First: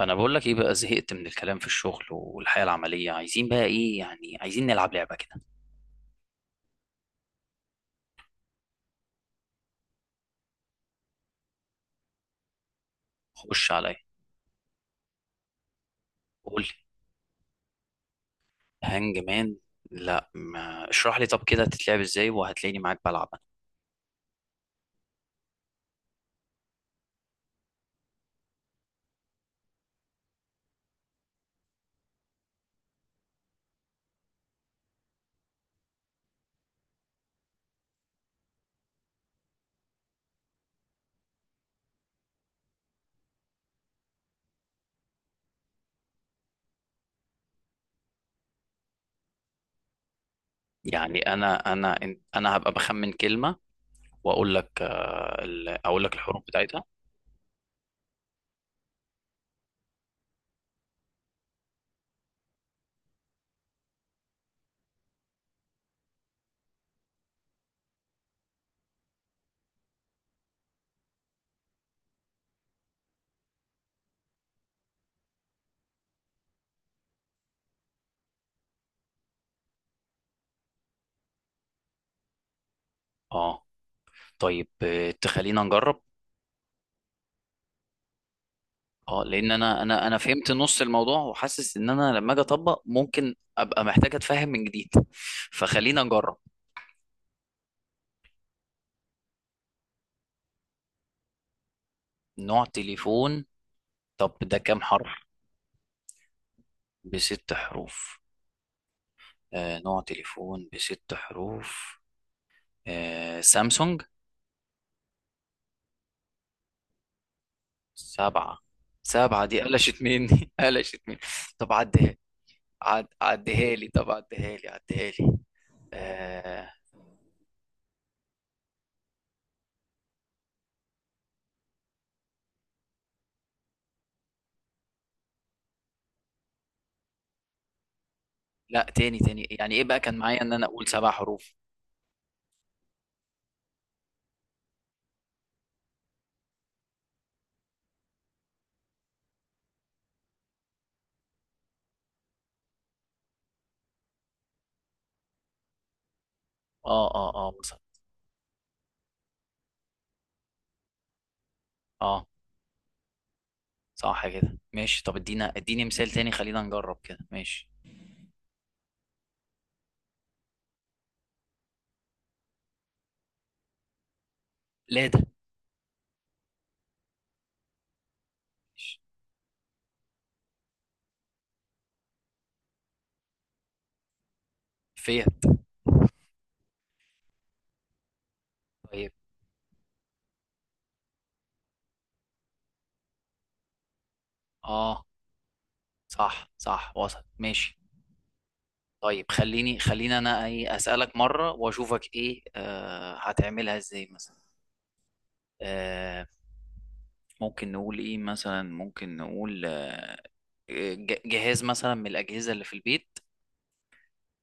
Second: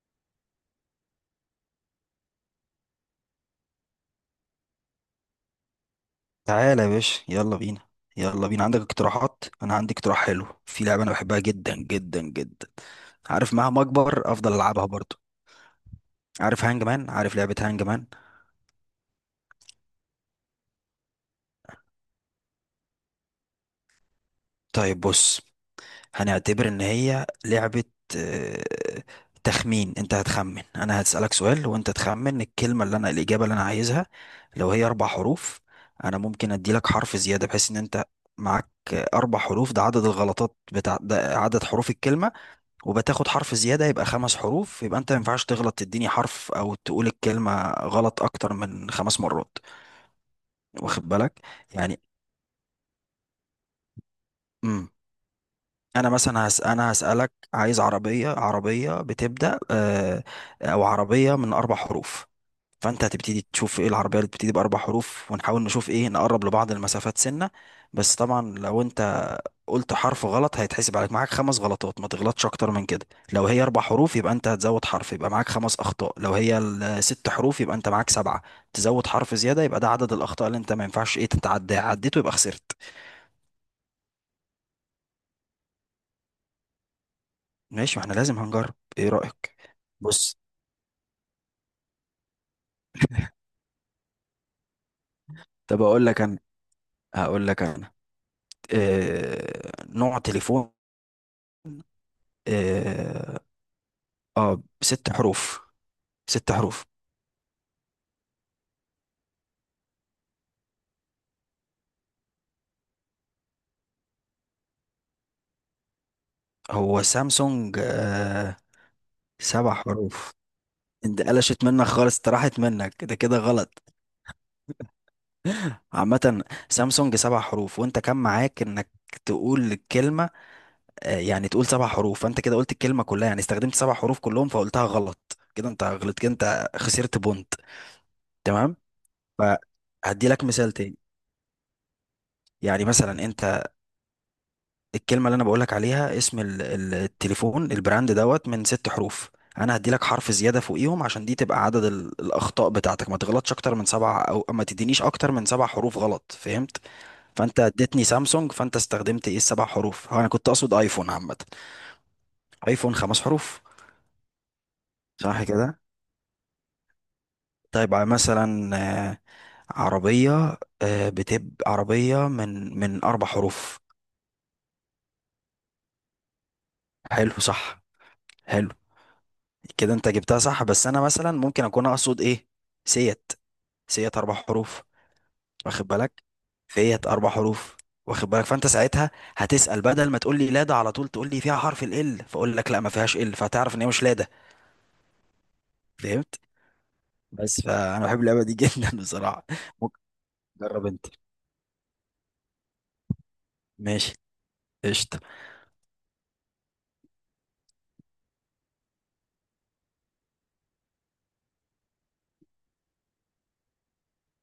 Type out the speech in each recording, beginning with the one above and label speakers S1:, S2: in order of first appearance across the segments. S1: انا بقول لك ايه بقى، زهقت من الكلام في الشغل والحياه العمليه. عايزين بقى ايه؟ يعني عايزين نلعب لعبه كده.
S2: تعالى يا باشا، يلا بينا. يلا بينا، عندك اقتراحات؟ انا عندي اقتراح حلو في لعبه انا بحبها جدا جدا جدا. عارف
S1: خش
S2: مهما
S1: عليا.
S2: اكبر افضل العبها برضو.
S1: قول
S2: عارف
S1: لي.
S2: هانج مان؟ عارف لعبه هانج مان؟
S1: هانج مان. لا، ما اشرح لي طب كده تتلعب ازاي، وهتلاقيني معاك بلعب.
S2: طيب بص، هنعتبر ان هي لعبه آه، تخمين. انت هتخمن، انا هسالك سؤال وانت تخمن الكلمه اللي انا الاجابه اللي انا عايزها. لو هي 4 حروف انا ممكن ادي لك حرف زياده بحيث ان انت معاك اربع حروف، ده عدد الغلطات ده عدد حروف الكلمه، وبتاخد حرف زيادة يبقى خمس حروف، يبقى انت ما ينفعش تغلط تديني حرف او تقول الكلمة غلط اكتر من 5 مرات. واخد
S1: يعني
S2: بالك؟
S1: انا انا
S2: يعني.
S1: إن- انا هبقى بخمن كلمه، واقول لك
S2: امم
S1: اقول
S2: انا
S1: لك الحروف
S2: مثلا هس...
S1: بتاعتها.
S2: انا هسألك عايز عربية، عربية بتبدأ او عربية من 4 حروف. فانت هتبتدي تشوف ايه العربيه اللي بتبتدي باربع حروف، ونحاول نشوف ايه نقرب لبعض المسافات سنه. بس طبعا لو انت قلت حرف غلط هيتحسب عليك معاك 5 غلطات، ما تغلطش اكتر من كده. لو هي اربع حروف يبقى انت هتزود حرف يبقى معاك 5 اخطاء، لو هي 6 حروف يبقى انت معاك 7. تزود حرف زياده، يبقى ده عدد الاخطاء اللي انت ما ينفعش ايه تتعدى عديته، يبقى خسرت.
S1: اه، طيب تخلينا نجرب.
S2: ماشي، ما احنا لازم هنجرب، ايه
S1: اه، لان
S2: رايك؟
S1: انا
S2: بص.
S1: فهمت نص الموضوع، وحاسس ان انا لما اجي اطبق ممكن ابقى محتاج اتفهم من جديد.
S2: طب
S1: فخلينا
S2: اقول لك
S1: نجرب.
S2: انا، هقول لك انا نوع تليفون.
S1: نوع
S2: اه.
S1: تليفون. طب ده كام
S2: ست
S1: حرف؟
S2: حروف ست حروف.
S1: بست حروف. نوع تليفون بست حروف. سامسونج.
S2: هو سامسونج آه.
S1: سبعة. سبعة دي
S2: سبع
S1: قلشت
S2: حروف،
S1: مني قلشت مني.
S2: انت قلشت
S1: طب
S2: منك خالص،
S1: عديها.
S2: انت راحت منك، ده كده
S1: عديها
S2: غلط.
S1: لي، طب عديها لي، عديها لي.
S2: عامة،
S1: آه،
S2: سامسونج 7 حروف، وانت كان معاك انك تقول الكلمة يعني، تقول سبع حروف، فانت كده قلت الكلمة كلها، يعني استخدمت سبع حروف كلهم فقلتها غلط. كده انت غلطت، كده انت خسرت بونت. تمام.
S1: لا، تاني تاني. يعني ايه بقى كان
S2: فهدي
S1: معايا
S2: لك
S1: ان انا
S2: مثال
S1: اقول
S2: تاني.
S1: سبع حروف؟
S2: يعني مثلا انت، الكلمة اللي أنا بقولك عليها اسم التليفون، البراند دوت، من 6 حروف. أنا هديلك حرف زيادة فوقيهم عشان دي تبقى عدد الأخطاء بتاعتك، ما تغلطش أكتر من سبع أو ما تدينيش أكتر من 7 حروف غلط. فهمت؟
S1: اه، اه، اه،
S2: فأنت
S1: مثلا.
S2: اديتني سامسونج، فأنت استخدمت إيه السبع حروف، هو أنا كنت أقصد أيفون عامة.
S1: اه،
S2: أيفون 5 حروف.
S1: صح كده ماشي. طب
S2: صح
S1: ادينا
S2: كده.
S1: اديني مثال تاني، خلينا نجرب كده ماشي.
S2: طيب مثلا آه، عربية، بتبقى عربية من 4 حروف.
S1: لادا.
S2: حلو صح، حلو.
S1: ماشي.
S2: كده انت جبتها صح، بس انا مثلا ممكن اكون اقصد ايه، سيت. سيت 4 حروف.
S1: فيت.
S2: واخد بالك فيت 4 حروف. واخد بالك؟ فانت ساعتها
S1: طيب.
S2: هتسأل بدل ما تقول لي لا ده على طول، تقول لي فيها حرف ال ال، فاقول لك لا ما فيهاش ال، فهتعرف ان هي مش لا ده.
S1: اه.
S2: فهمت؟
S1: صح، صح، وصل
S2: بس
S1: ماشي.
S2: فانا بحب اللعبه دي جدا
S1: طيب،
S2: بصراحه.
S1: خليني
S2: ممكن
S1: خليني انا ايه
S2: تجرب انت.
S1: اسالك مره، واشوفك ايه هتعملها ازاي
S2: ماشي،
S1: مثلا.
S2: قشطه.
S1: آه. ممكن نقول ايه مثلا؟ ممكن نقول جهاز مثلا من الاجهزه اللي في البيت.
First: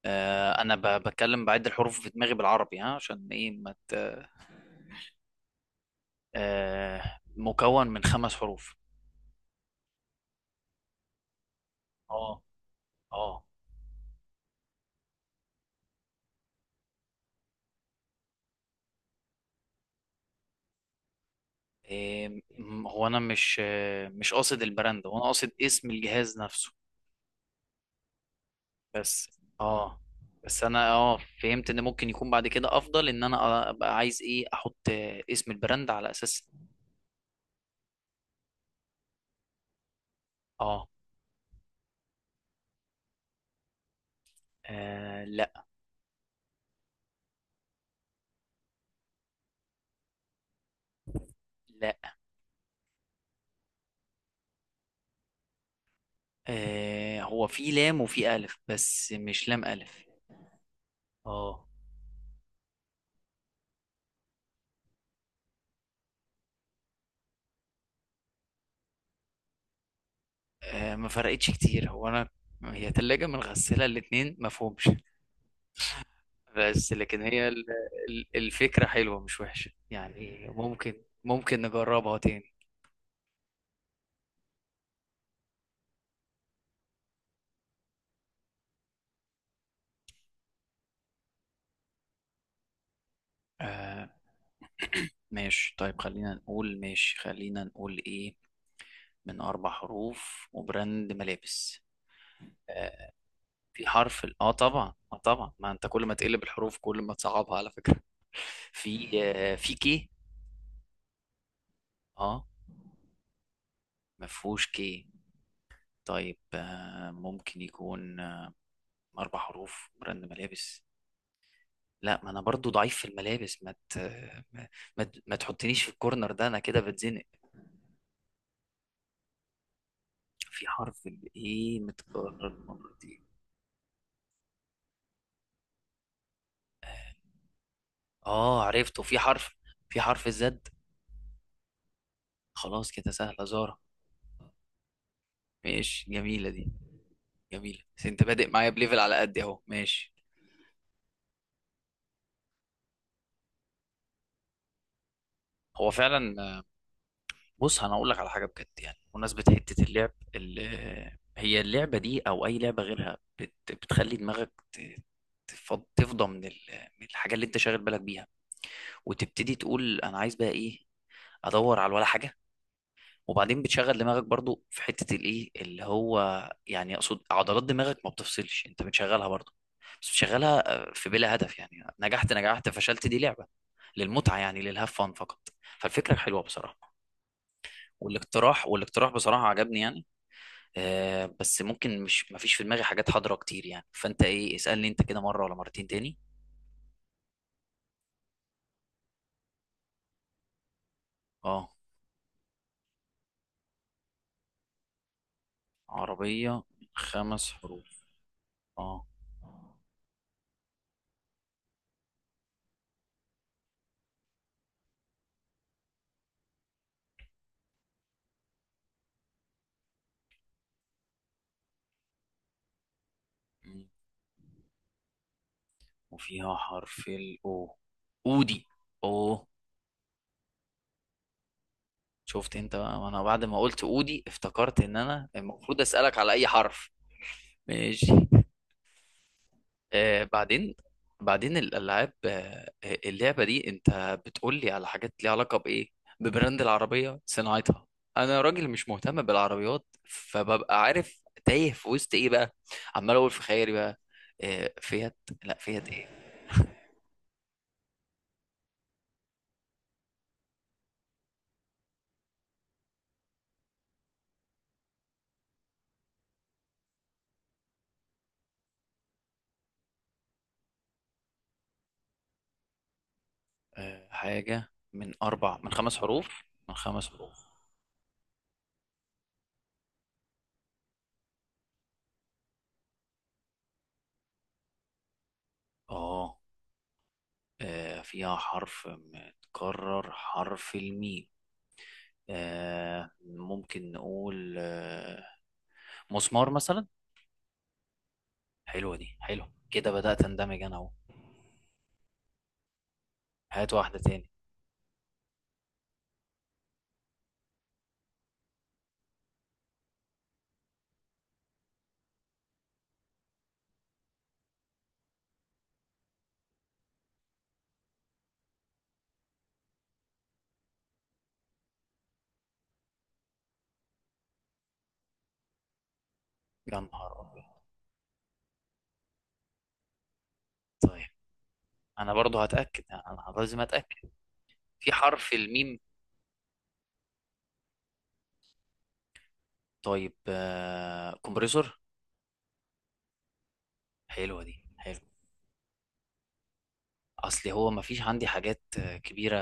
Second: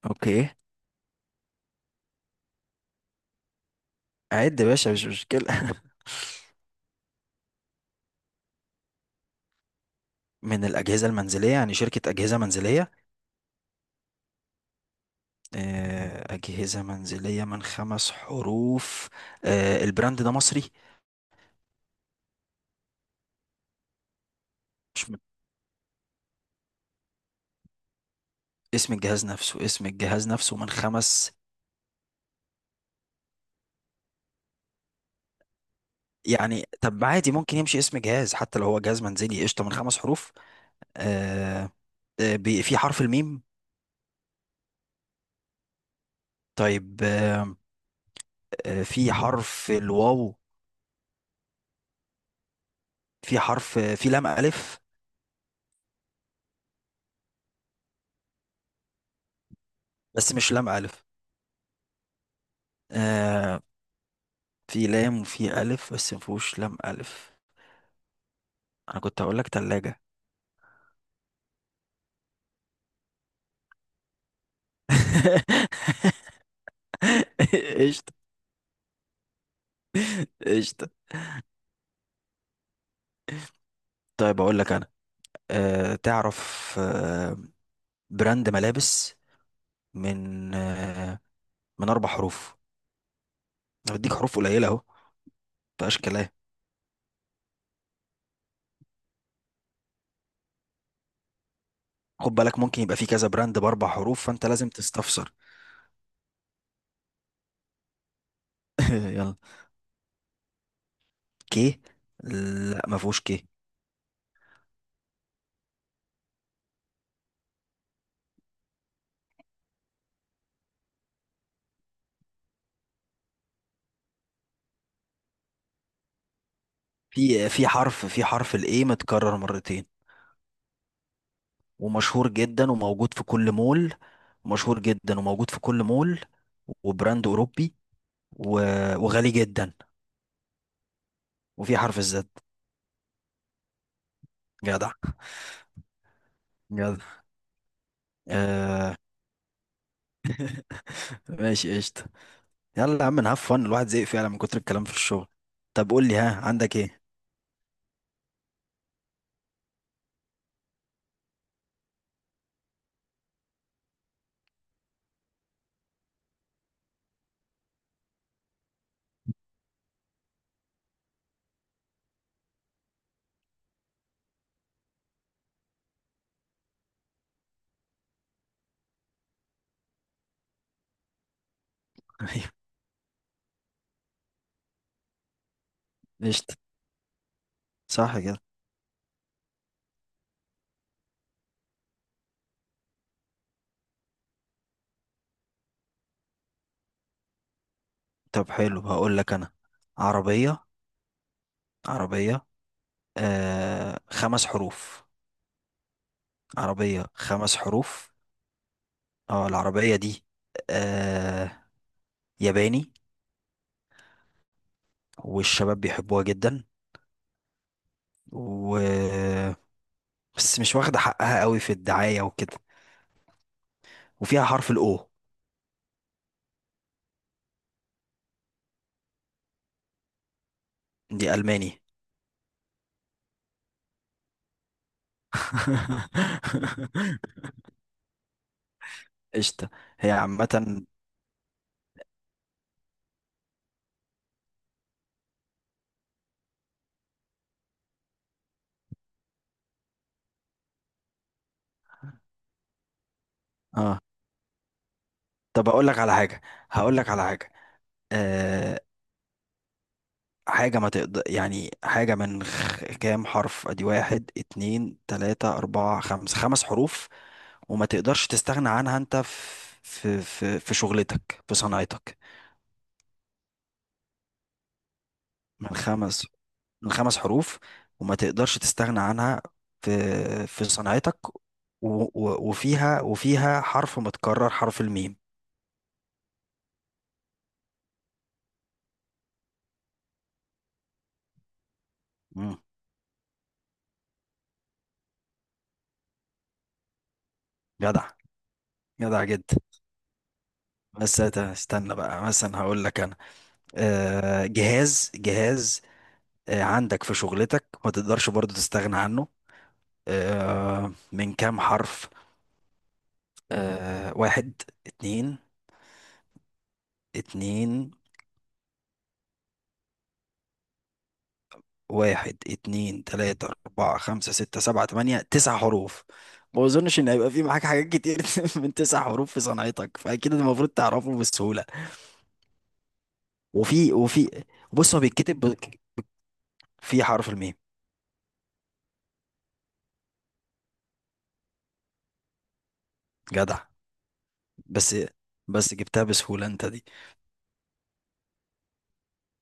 S2: اوكي،
S1: انا بتكلم بعد الحروف في دماغي بالعربي، ها، عشان ايه ما مت...
S2: عد يا باشا مش مشكله.
S1: مكون من خمس حروف.
S2: من الاجهزه المنزليه، يعني شركه اجهزه
S1: اه،
S2: منزليه.
S1: اه.
S2: اجهزه منزليه من 5 حروف. البراند ده مصري؟
S1: إيه؟ هو انا مش مش قاصد البراند،
S2: مش
S1: هو
S2: من.
S1: انا قاصد اسم الجهاز نفسه.
S2: اسم الجهاز
S1: بس.
S2: نفسه، اسم
S1: اه.
S2: الجهاز نفسه
S1: بس
S2: من
S1: انا
S2: خمس.
S1: فهمت ان ممكن يكون بعد كده افضل، ان انا ابقى عايز ايه احط اسم البراند على اساس.
S2: يعني طب عادي ممكن يمشي اسم جهاز حتى لو هو جهاز منزلي، قشطة، من 5 حروف.
S1: اه.
S2: آه في حرف الميم؟
S1: آه، لا.
S2: طيب في حرف الواو؟
S1: لا.
S2: في حرف في لام ألف.
S1: هو في لام وفي الف، بس مش لام الف.
S2: بس مش لام ألف.
S1: اه.
S2: آه في لام وفي ألف بس مفهوش لام ألف. أنا كنت هقول لك تلاجة.
S1: ما فرقتش كتير، هو انا هي تلاجة من غسالة، الاتنين ما فهمش. بس لكن
S2: قشطة.
S1: الفكرة حلوة، مش وحشة يعني.
S2: قشطة.
S1: ممكن نجربها تاني.
S2: طيب أقول لك أنا تعرف براند ملابس من آه، من 4 حروف. انا
S1: آه.
S2: بديك حروف قليله اهو.
S1: ماشي،
S2: مفيهاش
S1: طيب
S2: كلام.
S1: خلينا نقول، ماشي خلينا نقول ايه. من أربع حروف وبراند ملابس.
S2: خد بالك، ممكن يبقى في
S1: آه،
S2: كذا براند باربع حروف، فانت
S1: اه،
S2: لازم
S1: طبعا، اه
S2: تستفسر.
S1: طبعا. ما انت كل ما تقلب الحروف، كل ما تصعبها على فكرة في
S2: يلا.
S1: آه، في كي.
S2: كي؟
S1: اه.
S2: لا ما فيهوش كي.
S1: ما فيهوش كي. طيب، ممكن يكون أربع حروف براند ملابس. لا، ما انا برضو ضعيف في الملابس. ما... ما تحطنيش في الكورنر ده، انا كده بتزنق.
S2: في حرف الاي متكرر مرتين.
S1: في حرف الايه
S2: ومشهور
S1: متكرر
S2: جدا وموجود
S1: مرتين.
S2: في كل مول. مشهور جدا وموجود في كل مول. وبراند اوروبي
S1: اه، عرفته. في
S2: وغالي
S1: حرف
S2: جدا.
S1: في حرف الزد.
S2: وفي حرف الزد.
S1: خلاص كده سهلة، زارة.
S2: جدع.
S1: ماشي، جميلة دي.
S2: جدع
S1: جميلة، بس انت بادئ معايا
S2: آه
S1: بليفل على قد اهو، ماشي.
S2: ماشي قشطة. يلا يا عم، نهاف فن، الواحد زهق فعلا من كتر الكلام في الشغل. طب
S1: هو
S2: قول لي، ها
S1: فعلا.
S2: عندك ايه؟
S1: بص، انا اقول لك على حاجه بجد يعني. بمناسبه حته اللعب ال- آه، هي اللعبه دي او اي لعبه غيرها بتخلي دماغك تفضى من الحاجه اللي انت شاغل بالك بيها، وتبتدي تقول انا عايز بقى ايه، ادور على ولا حاجه. وبعدين بتشغل دماغك برضو في حتة الايه اللي هو، يعني اقصد عضلات دماغك ما بتفصلش، انت بتشغلها برضو. بس بتشغلها في بلا هدف يعني. نجحت،
S2: ايوه.
S1: نجحت، فشلت، دي لعبة للمتعة يعني، للهاف فان فقط. فالفكرة حلوة
S2: قشطة
S1: بصراحة.
S2: صح كده.
S1: والاقتراح بصراحة عجبني يعني. بس ممكن، مش ما فيش في دماغي حاجات حاضرة كتير يعني. فانت ايه اسألني انت كده مرة ولا مرتين تاني.
S2: طب حلو، هقول لك انا، عربية.
S1: اه.
S2: عربية 5 حروف.
S1: عربية.
S2: عربية
S1: خمس
S2: خمس
S1: حروف.
S2: حروف
S1: اه.
S2: اه العربية دي آه ياباني، والشباب بيحبوها جدا، و بس مش واخدة حقها قوي في الدعاية وكده.
S1: م.
S2: وفيها حرف الاو.
S1: وفيها حرف الاو. اودي. او.
S2: دي ألماني.
S1: شفت انت بقى؟ وانا بعد ما قلت اودي افتكرت ان انا المفروض اسالك على اي حرف. ماشي.
S2: قشطة. هي
S1: بعدين،
S2: عامة.
S1: بعدين الالعاب اللعبه دي انت بتقول لي على حاجات ليها علاقه بايه؟ ببراند العربيه؟ صناعتها؟ انا راجل مش مهتم بالعربيات، فببقى عارف تايه في وسط ايه بقى، عمال اقول في خيالي بقى.
S2: اه
S1: فيات. لا
S2: طب اقول
S1: فيات
S2: لك
S1: ايه.
S2: على حاجه هقول لك على حاجه. أه، حاجه ما تقدر يعني، حاجه من كام حرف، ادي واحد اتنين تلاته اربعه خمسه 5 حروف. وما تقدرش تستغنى عنها انت في شغلتك، في صناعتك.
S1: حاجه
S2: من
S1: من خمس
S2: خمس
S1: حروف، من
S2: من
S1: خمس
S2: خمس
S1: حروف.
S2: حروف وما تقدرش تستغنى عنها في في صناعتك. و... و... وفيها وفيها حرف متكرر، حرف الميم.
S1: اه. فيها حرف متكرر، حرف الميم.
S2: مم.
S1: ممكن نقول مسمار مثلا.
S2: جدع.
S1: حلوة دي،
S2: جدع
S1: حلو
S2: جدا.
S1: كده، بدأت اندمج انا اهو.
S2: بس استنى بقى، مثلا هقول لك
S1: هات واحدة تاني.
S2: جهاز، عندك في شغلتك ما تقدرش برضو تستغنى عنه، من كام حرف. واحد اتنين اتنين. واحد اتنين تلاتة أربعة خمسة ستة سبعة تمانية 9 حروف. ما
S1: يا
S2: أظنش إن
S1: نهار
S2: هيبقى
S1: أبيض!
S2: في معاك حاجات كتير. من 9 حروف في صنعتك، فأكيد المفروض
S1: طيب.
S2: تعرفه بسهولة.
S1: أنا برضو هتأكد، أنا لازم
S2: وفي
S1: أتأكد.
S2: وفي
S1: في
S2: بص، هو
S1: حرف
S2: بيتكتب
S1: الميم.
S2: في حرف الميم.
S1: طيب، كومبريسور.
S2: جدع.
S1: حلوة دي،
S2: بس
S1: حلو.
S2: بس جبتها بسهولة أنت دي.
S1: اصل هو مفيش عندي حاجات كبيره،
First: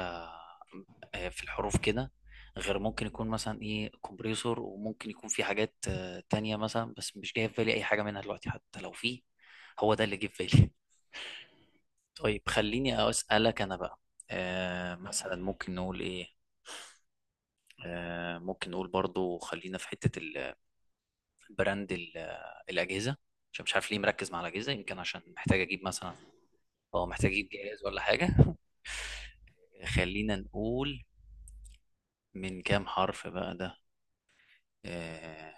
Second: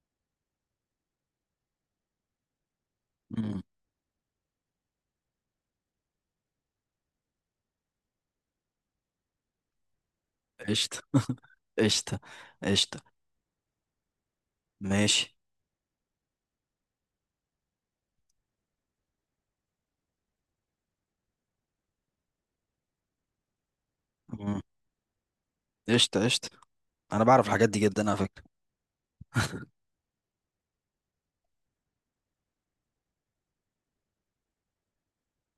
S1: في الحروف كده، غير ممكن يكون مثلا
S2: مم.
S1: ايه، كومبريسور، وممكن يكون في حاجات تانية مثلا، بس مش جاي في بالي اي حاجه منها دلوقتي حتى لو في. هو ده اللي جه في بالي.
S2: قشطة قشطة
S1: طيب
S2: قشطة.
S1: خليني اسالك انا بقى. مثلا
S2: ماشي.
S1: ممكن نقول ايه؟ ممكن نقول برضو، خلينا في حته البراند الاجهزه، عشان مش عارف ليه مركز مع
S2: مم.
S1: الاجهزه، يمكن عشان محتاج اجيب مثلا،
S2: قشطة قشطة.
S1: اه،
S2: أنا
S1: محتاج
S2: بعرف
S1: اجيب
S2: الحاجات دي
S1: جهاز ولا
S2: جدا على
S1: حاجه.
S2: فكرة.
S1: خلينا نقول، من كام حرف بقى ده؟ آه،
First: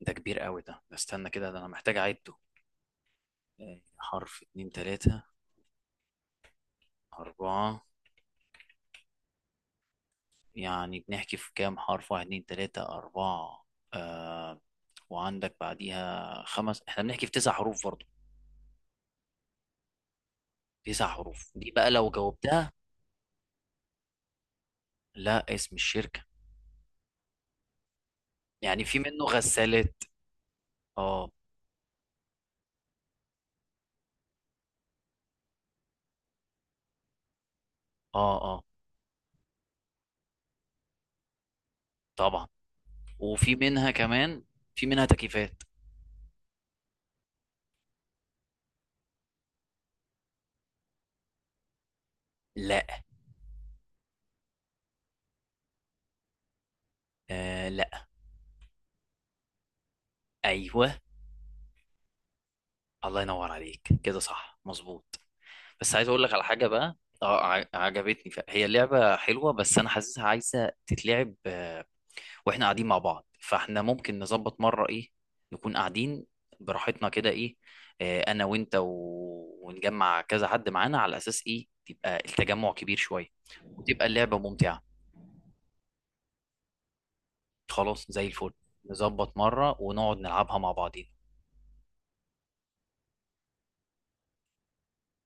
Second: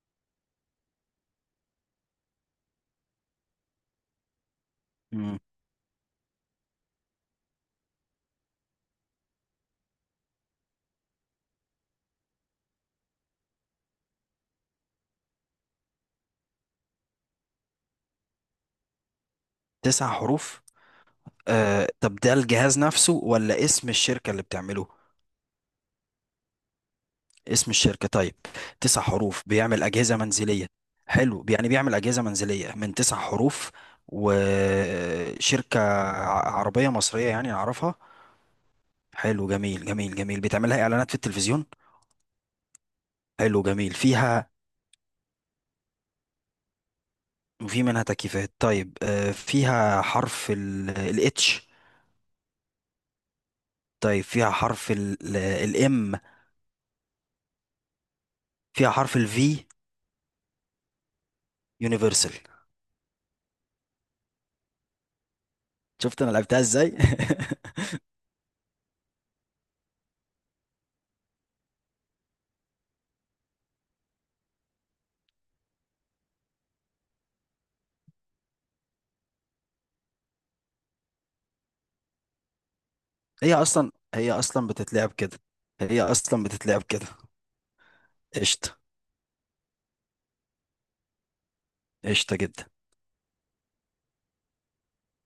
S1: ده كبير قوي. ده استنى كده، ده انا محتاج اعده. حرف، اتنين، تلاتة،
S2: مم.
S1: اربعة. يعني بنحكي في كام حرف؟ واحد، اتنين، تلاتة، اربعة. آه. وعندك بعديها خمس، احنا بنحكي في تسع حروف برضه.
S2: 9 حروف
S1: تسع حروف دي بقى لو
S2: طب ده
S1: جاوبتها.
S2: الجهاز نفسه ولا اسم الشركة اللي بتعمله؟
S1: لا، اسم الشركة.
S2: اسم الشركة. طيب،
S1: يعني في
S2: تسع
S1: منه
S2: حروف بيعمل
S1: غسالات.
S2: أجهزة منزلية.
S1: اه،
S2: حلو، يعني بيعمل أجهزة منزلية من 9 حروف، وشركة عربية مصرية يعني أعرفها.
S1: اه، اه،
S2: حلو، جميل جميل جميل، بتعملها إعلانات في التلفزيون.
S1: طبعا. وفي
S2: حلو
S1: منها
S2: جميل،
S1: كمان.
S2: فيها.
S1: في منها تكييفات.
S2: وفي منها تكييفات. طيب فيها حرف الاتش؟
S1: لا.
S2: طيب فيها حرف الام؟
S1: لا.
S2: فيها حرف الفي؟
S1: ايوه.
S2: يونيفرسال.
S1: الله ينور عليك، كده صح مظبوط. بس عايز اقول
S2: شفت انا
S1: لك على
S2: لعبتها
S1: حاجه
S2: ازاي
S1: بقى. اه، عجبتني. هي لعبه حلوه، بس انا حاسسها عايزه تتلعب واحنا قاعدين مع بعض، فاحنا ممكن نظبط مره ايه، نكون قاعدين براحتنا كده ايه، انا وانت ونجمع كذا حد معانا، على اساس ايه تبقى التجمع كبير شويه،
S2: هي اصلا
S1: وتبقى
S2: هي
S1: اللعبه
S2: اصلا
S1: ممتعه.
S2: بتتلعب كده. هي اصلا بتتلعب كده.
S1: خلاص، زي الفل.
S2: قشطه،
S1: نظبط مره ونقعد نلعبها مع بعضين.
S2: قشطه جدا.